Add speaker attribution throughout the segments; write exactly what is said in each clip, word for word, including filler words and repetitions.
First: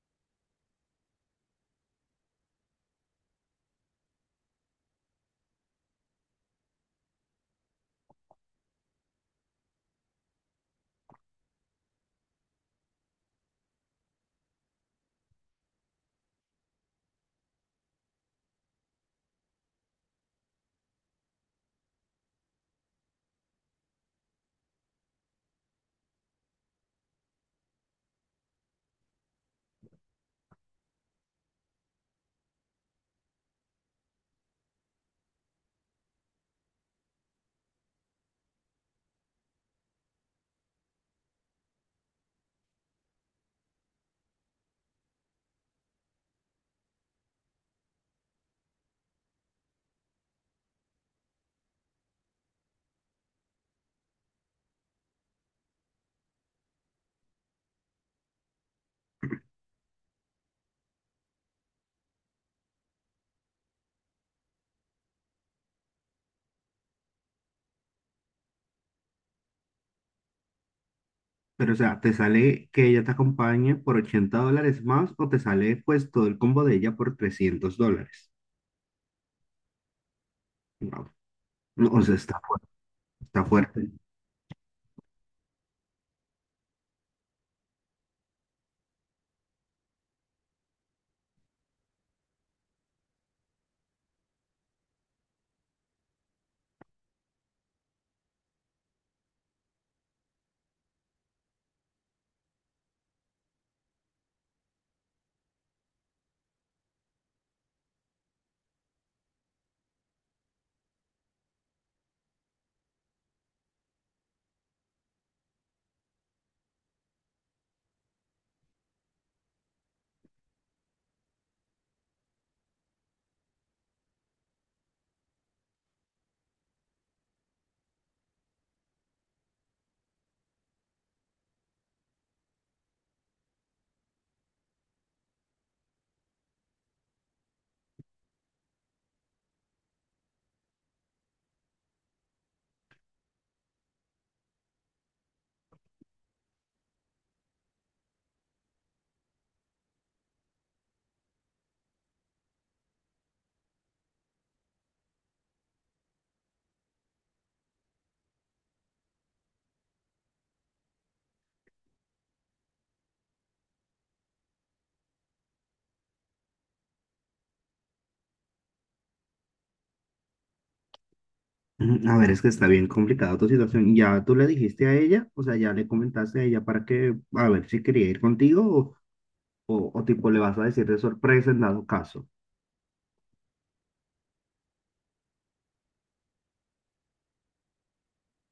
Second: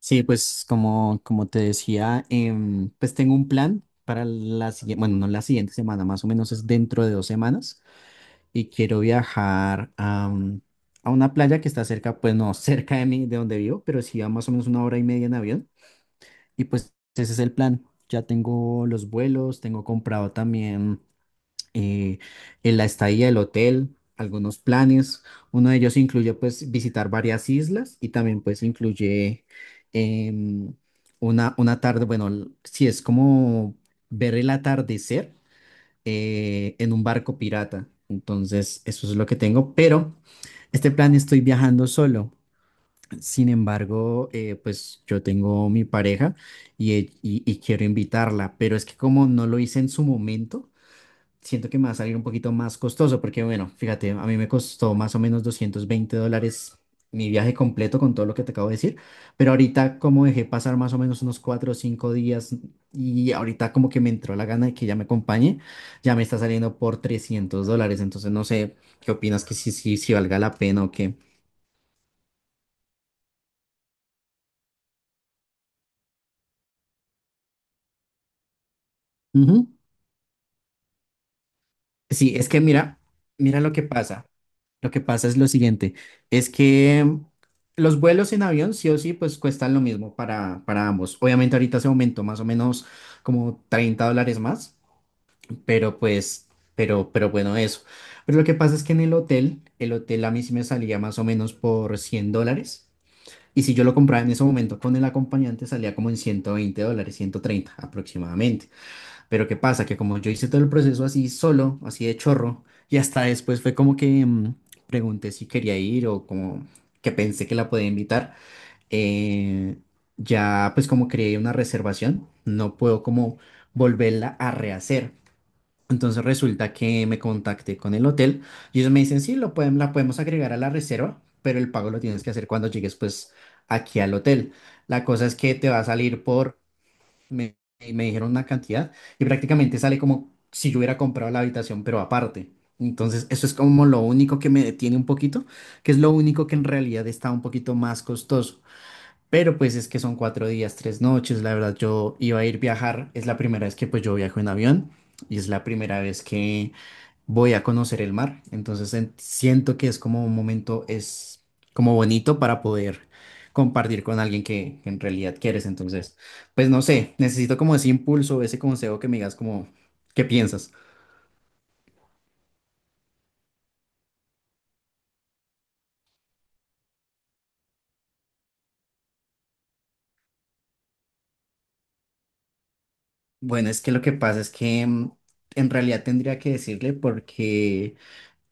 Speaker 1: Sí, pues como, como te decía, em, pues tengo un plan para la siguiente, bueno, no la siguiente semana, más o menos es dentro de dos semanas y quiero viajar a, mm, a una playa que está cerca, pues no cerca de mí, de donde vivo, pero sí a más o menos una hora y media en avión y pues ese es el plan. Ya tengo los vuelos, tengo comprado también eh, en la estadía del hotel, algunos planes. Uno de ellos incluye pues visitar varias islas y también pues incluye em, una, una tarde, bueno, l- si es como ver el atardecer eh, en un barco pirata. Entonces, eso es lo que tengo, pero este plan estoy viajando solo. Sin embargo, eh, pues yo tengo mi pareja y, e- y y quiero invitarla, pero es que como no lo hice en su momento, siento que me va a salir un poquito más costoso, porque bueno, fíjate, a mí me costó más o menos doscientos veinte dólares mi viaje completo con todo lo que te acabo de decir, pero ahorita como dejé pasar más o menos unos cuatro o cinco días y ahorita como que me entró la gana de que ya me acompañe, ya me está saliendo por trescientos dólares, entonces no sé qué opinas que si, si, si valga la pena o qué.
Speaker 2: Pero, o sea, ¿te sale que ella te acompañe por ochenta dólares más o te sale pues todo el combo de ella por trescientos dólares?
Speaker 1: Ujú.
Speaker 2: Wow. No, o sea,
Speaker 1: Sí,
Speaker 2: está
Speaker 1: es que
Speaker 2: fuerte,
Speaker 1: mira,
Speaker 2: está
Speaker 1: mira lo que
Speaker 2: fuerte.
Speaker 1: pasa. Lo que pasa es lo siguiente, es que mm, los vuelos en avión sí o sí pues cuestan lo mismo para, para ambos. Obviamente ahorita se aumentó más o menos como treinta dólares más, pero pues, pero, pero bueno, eso. Pero lo que pasa es que en el hotel, el hotel a mí sí me salía más o menos por cien dólares. Y si yo lo compraba en ese momento con el acompañante salía como en ciento veinte dólares, ciento treinta aproximadamente. Pero ¿qué pasa? Que como yo hice todo el proceso así solo, así de chorro, y hasta después fue como que mm, pregunté si quería ir o como que pensé que la podía invitar, eh, ya pues como creé una reservación, no puedo como volverla a rehacer. Entonces resulta que me contacté con el hotel y ellos me dicen, sí, lo pueden, la podemos agregar a la reserva, pero el pago lo tienes que hacer cuando llegues pues aquí al hotel. La cosa es que te va a salir por me, me dijeron una cantidad y prácticamente sale como si yo hubiera comprado la habitación, pero aparte. Entonces, eso es como lo único que me detiene un poquito, que es lo único que en realidad está un poquito más costoso. Pero pues es que son cuatro días, tres noches, la verdad yo iba a ir viajar, es la primera vez que pues yo viajo en avión y es la primera vez que voy a conocer el mar. Entonces en- siento que es como un momento, es como bonito para poder compartir con alguien que, que en realidad quieres. Entonces, pues no sé, necesito como ese impulso, ese consejo que me digas como, ¿qué piensas?
Speaker 2: Mm, A ver, es que está bien complicada tu situación. ¿Ya tú le dijiste a ella? O sea, ¿ya le comentaste a ella para que, a ver si quería ir contigo o, o, o tipo le vas a decir de sorpresa en dado caso?
Speaker 1: Bueno, es que lo que pasa es que mm, en realidad tendría que decirle porque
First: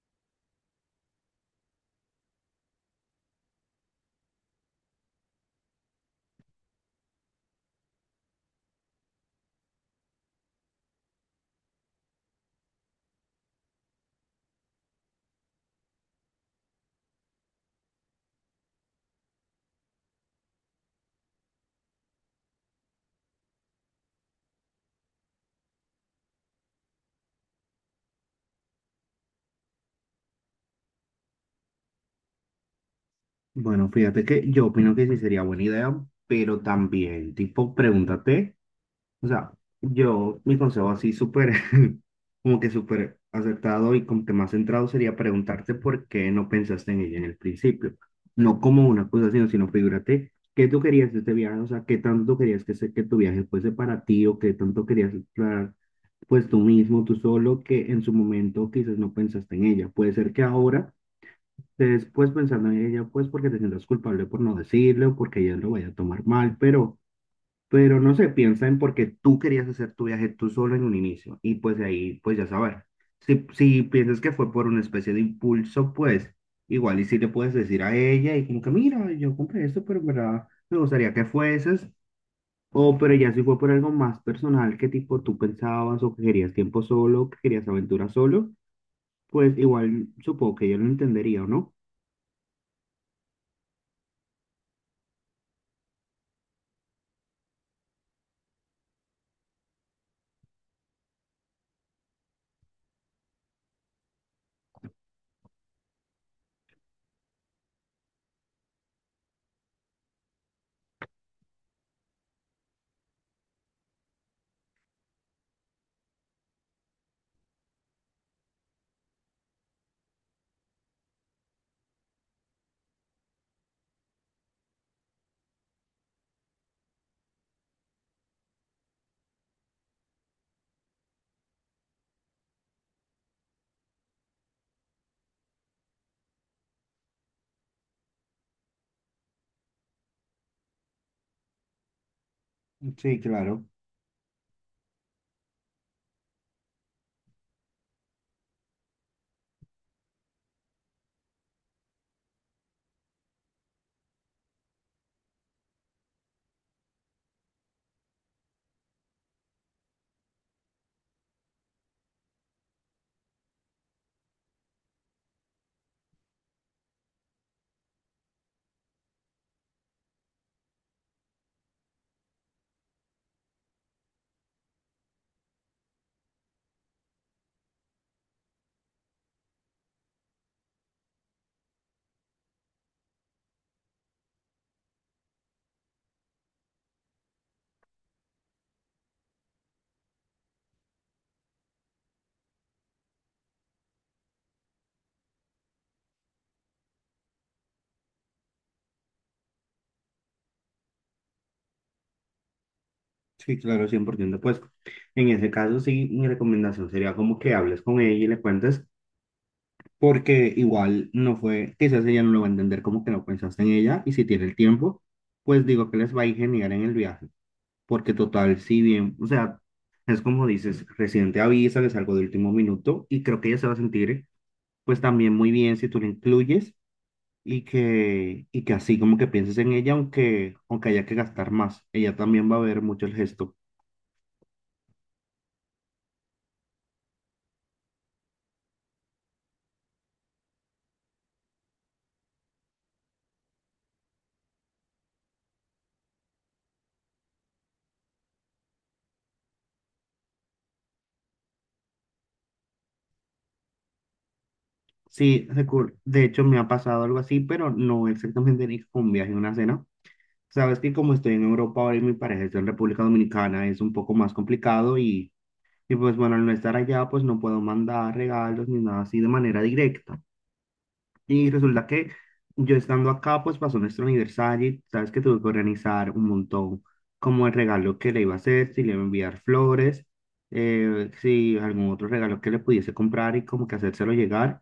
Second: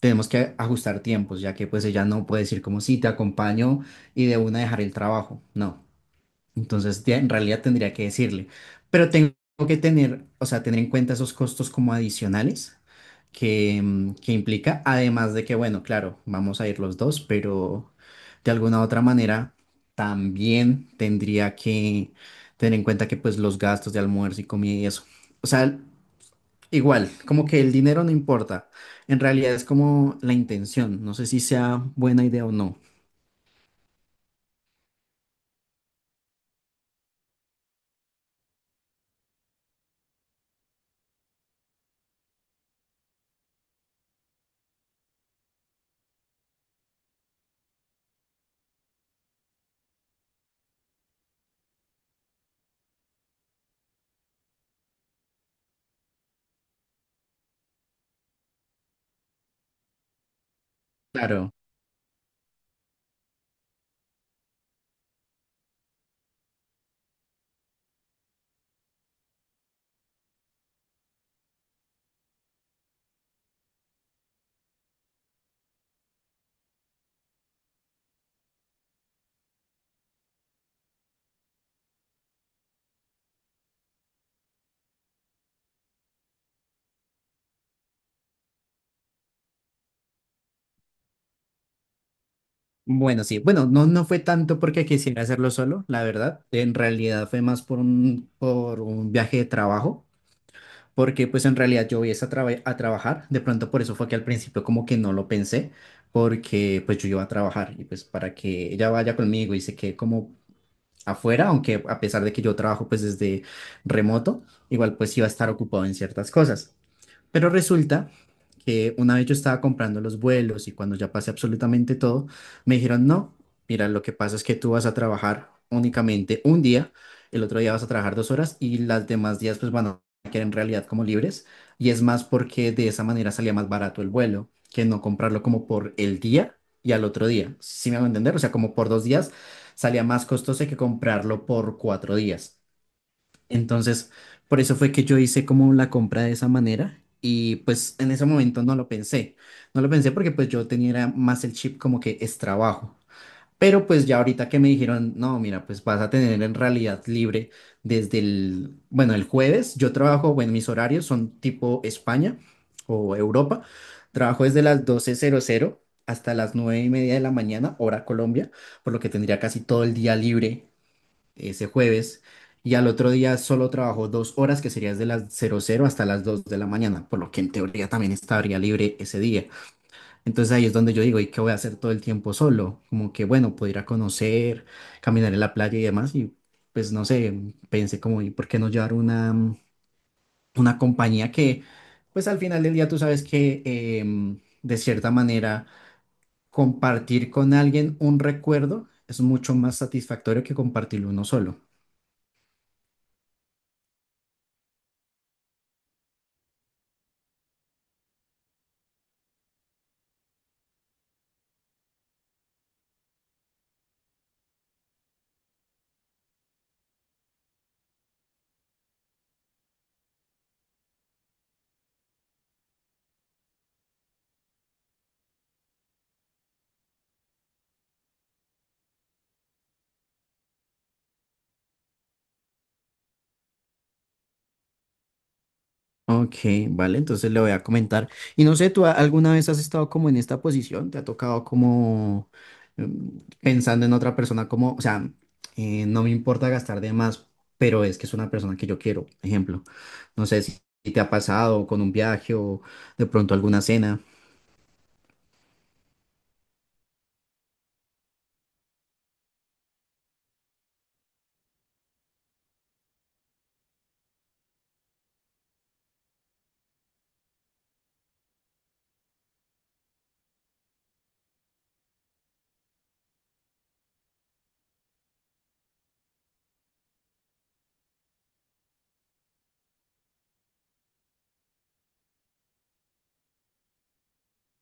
Speaker 1: tenemos que ajustar tiempos, ya que pues ella no puede decir como sí, te acompaño y de una dejar el trabajo. No. Entonces, ya en realidad tendría que decirle, pero tengo que tener, o sea, tener en cuenta esos costos como adicionales que, mm, que implica, además de que, bueno, claro, vamos a ir los dos, pero de alguna u otra manera también tendría que tener en cuenta que pues los gastos de almuerzo y comida y eso. O sea, igual, como que el dinero no importa, en realidad es como la intención, no sé si sea buena idea o no.
Speaker 2: Bueno, fíjate que yo opino que sí sería buena idea, pero también, tipo, pregúntate. O sea, yo, mi consejo así súper, como que súper acertado y como que más centrado sería preguntarte por qué no pensaste en ella en el principio. No como una cosa, sino, sino figúrate, ¿qué tú querías de este viaje? O sea, ¿qué tanto querías que, se- que tu viaje fuese para ti o qué tanto querías explorar? Pues tú mismo, tú solo, que en su momento quizás no pensaste en ella. Puede ser que ahora
Speaker 1: Claro.
Speaker 2: estés pues pensando en ella, pues porque te sientas culpable por no decirle o porque ella lo vaya a tomar mal, pero... Pero no sé, piensa en por qué tú querías hacer tu viaje tú solo en un inicio. Y pues de ahí, pues ya saber. Si, si piensas que fue por una especie de impulso, pues igual y si le puedes decir a ella y como que, mira, yo compré esto, pero en verdad me gustaría que fueses. O pero ya si fue por algo más personal, que tipo tú pensabas o que querías tiempo solo, que querías aventura solo, pues igual supongo que ella lo entendería, ¿o no?
Speaker 1: Bueno, sí, bueno, no, no fue tanto porque quisiera hacerlo solo, la verdad. En realidad fue más por un, por un viaje de trabajo, porque pues en realidad yo voy es a, traba- a trabajar. De pronto por eso fue que al principio como que no lo pensé, porque pues yo iba a trabajar y pues para que ella vaya conmigo y se quede como afuera, aunque a pesar de que yo trabajo pues desde remoto, igual pues iba a estar ocupado en ciertas cosas. Pero resulta que una vez yo estaba comprando los vuelos y cuando ya pasé absolutamente todo, me dijeron, no, mira, lo que pasa es que tú vas a trabajar únicamente un día, el otro día vas a trabajar dos horas y las demás días pues van a quedar en realidad como libres. Y es más porque de esa manera salía más barato el vuelo que no comprarlo como por el día y al otro día. ¿Sí me hago entender? O sea, como por dos días salía más costoso que comprarlo por cuatro días.
Speaker 2: Sí, claro.
Speaker 1: Entonces, por eso fue que yo hice como la compra de esa manera y pues en ese momento no lo pensé. No lo pensé porque pues yo tenía era más el chip como que es trabajo. Pero pues ya ahorita que me dijeron, no, mira, pues vas a tener en realidad libre desde el, bueno, el jueves. Yo trabajo, bueno, mis horarios son tipo España o Europa. Trabajo desde las doce hasta las nueve y media de la mañana, hora Colombia, por lo que tendría casi todo el día libre ese jueves y al otro día solo trabajó dos horas, que sería desde las cero cero hasta las dos de la mañana, por lo que en teoría también estaría libre ese día. Entonces ahí es donde yo digo, ¿y qué voy a hacer todo el tiempo solo? Como que bueno, puedo ir a conocer, caminar en la playa y demás y pues no sé, pensé como, ¿y por qué no llevar una, mm, una compañía que pues al final del día tú sabes que em, de cierta manera compartir con alguien un recuerdo es mucho más satisfactorio que compartirlo uno solo.
Speaker 2: Sí, claro, cien por ciento. Pues en ese caso, sí, mi recomendación sería como que hables con ella y le cuentes porque igual no fue, quizás ella no lo va a entender como que no pensaste en ella y si tiene el tiempo, pues digo que les va a ir genial en el viaje, porque total, si bien, o sea, es como dices, recién te avisa, es algo de último minuto y creo que ella se va a sentir pues también muy bien si tú la incluyes y que, y que así como que pienses en ella, aunque, aunque haya que gastar más, ella también va a ver mucho el gesto.
Speaker 1: Ok, vale, entonces le voy a comentar. Y no sé, ¿tú a- alguna vez has estado como en esta posición? ¿Te ha tocado como mm, pensando en otra persona como, o sea, eh, no me importa gastar de más, pero es que es una persona que yo quiero, ejemplo. No sé si si te ha pasado con un viaje o de pronto alguna cena.
Speaker 2: Sí, recu- de hecho me ha pasado algo así, pero no exactamente ni con un viaje, una cena. Sabes que como estoy en Europa ahora y mi pareja está en República Dominicana, es un poco más complicado y, y pues bueno, al no estar allá, pues no puedo mandar regalos ni nada así de manera directa. Y resulta que yo estando acá, pues pasó nuestro aniversario y sabes que tuve que organizar un montón como el regalo que le iba a hacer, si le iba a enviar flores, eh, si algún otro regalo que le pudiese comprar y como que hacérselo llegar.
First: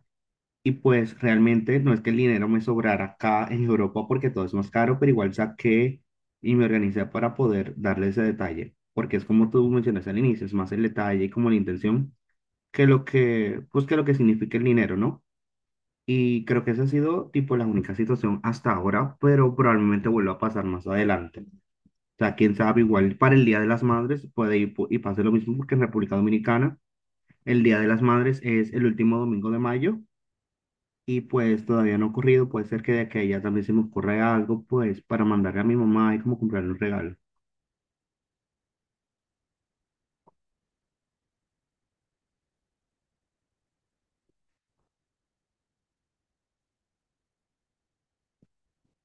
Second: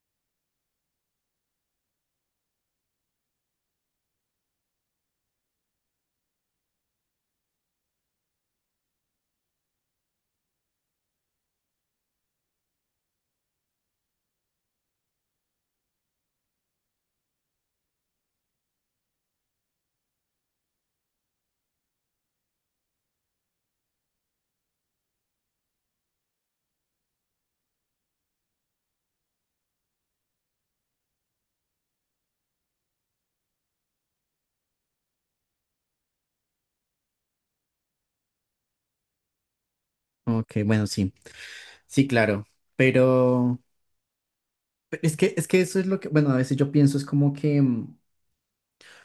Speaker 2: Y pues realmente no es que el dinero me sobrara acá en Europa porque todo es más caro, pero igual saqué y me organicé para poder darle ese detalle, porque es como tú mencionas al inicio, es más el detalle y como la intención que lo que, pues que lo que significa el dinero, ¿no? Y creo que esa ha sido tipo la única situación hasta ahora, pero probablemente vuelva a pasar más adelante. O sea, quién sabe, igual para el Día de las Madres puede ir po- y pase lo mismo porque en República Dominicana el Día de las Madres es el último domingo de mayo y pues todavía no ha ocurrido, puede ser que de que a ella también se me ocurra algo, pues para mandarle a mi mamá y como comprarle un regalo.
Speaker 1: Ok, bueno, sí, sí, claro, pero pero es que, es que eso es lo que, bueno, a veces yo pienso, es como que, mm,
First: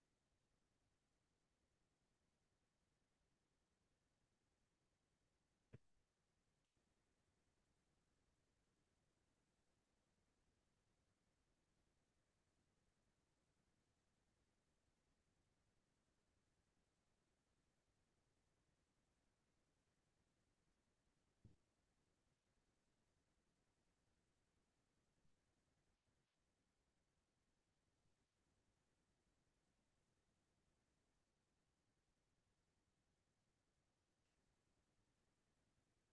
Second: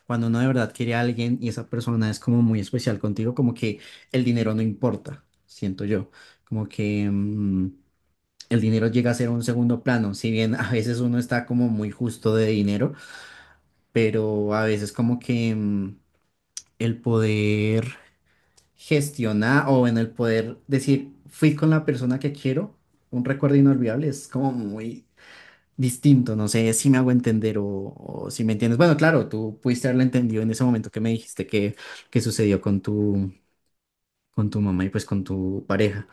Speaker 1: cuando uno de verdad quiere a alguien y esa persona es como muy especial contigo, como que el dinero no importa, siento yo. Como que mm, el dinero llega a ser un segundo plano, si bien a veces uno está como muy justo de dinero, pero a veces como que mm, el poder gestionar o en el poder decir, fui con la persona que quiero, un recuerdo inolvidable, es como muy distinto, no sé si me hago entender o, o si me entiendes. Bueno, claro, tú pudiste haberla entendido en ese momento que me dijiste que, que sucedió con tu, con tu mamá y pues con tu pareja.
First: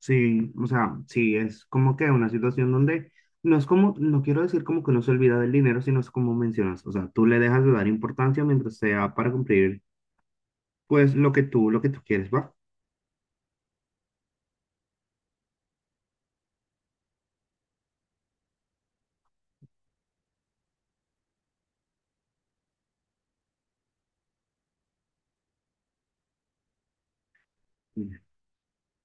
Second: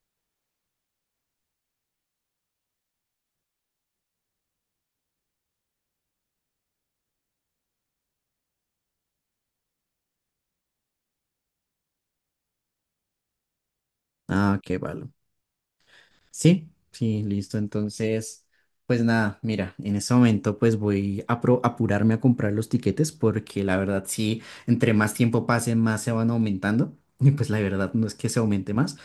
Speaker 2: Sí, o sea, sí, es como que una situación donde no es como, no quiero decir como que no se olvida del dinero, sino es como mencionas, o sea, tú le dejas de dar importancia mientras sea para cumplir pues lo que tú, lo que tú quieres, ¿va?
Speaker 1: Ah, qué valor. Sí, sí, listo. Entonces, pues nada, mira, en ese momento pues voy a pro- apurarme a comprar los tiquetes porque la verdad sí, entre más tiempo pase, más se van aumentando. Y pues la verdad no es que se aumente más.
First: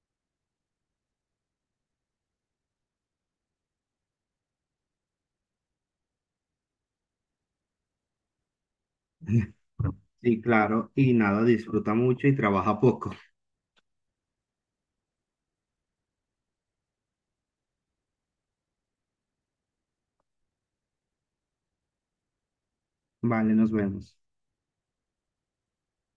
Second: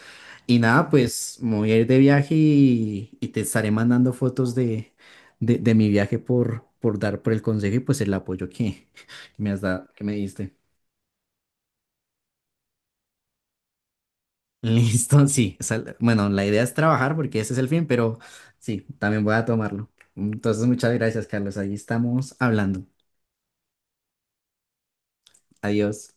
Speaker 1: Y nada, pues me voy a ir de viaje y, y te estaré mandando fotos de, de, de mi viaje por, por dar por el consejo y pues el apoyo que, que me has dado, que me
Speaker 2: Sí,
Speaker 1: diste.
Speaker 2: claro, y nada, disfruta mucho y trabaja poco.
Speaker 1: Listo, sí. Esa- bueno, la idea es trabajar porque ese es el fin, pero sí, también voy a tomarlo. Entonces, muchas gracias, Carlos. Ahí estamos hablando.
Speaker 2: Vale, nos vemos.
Speaker 1: Adiós.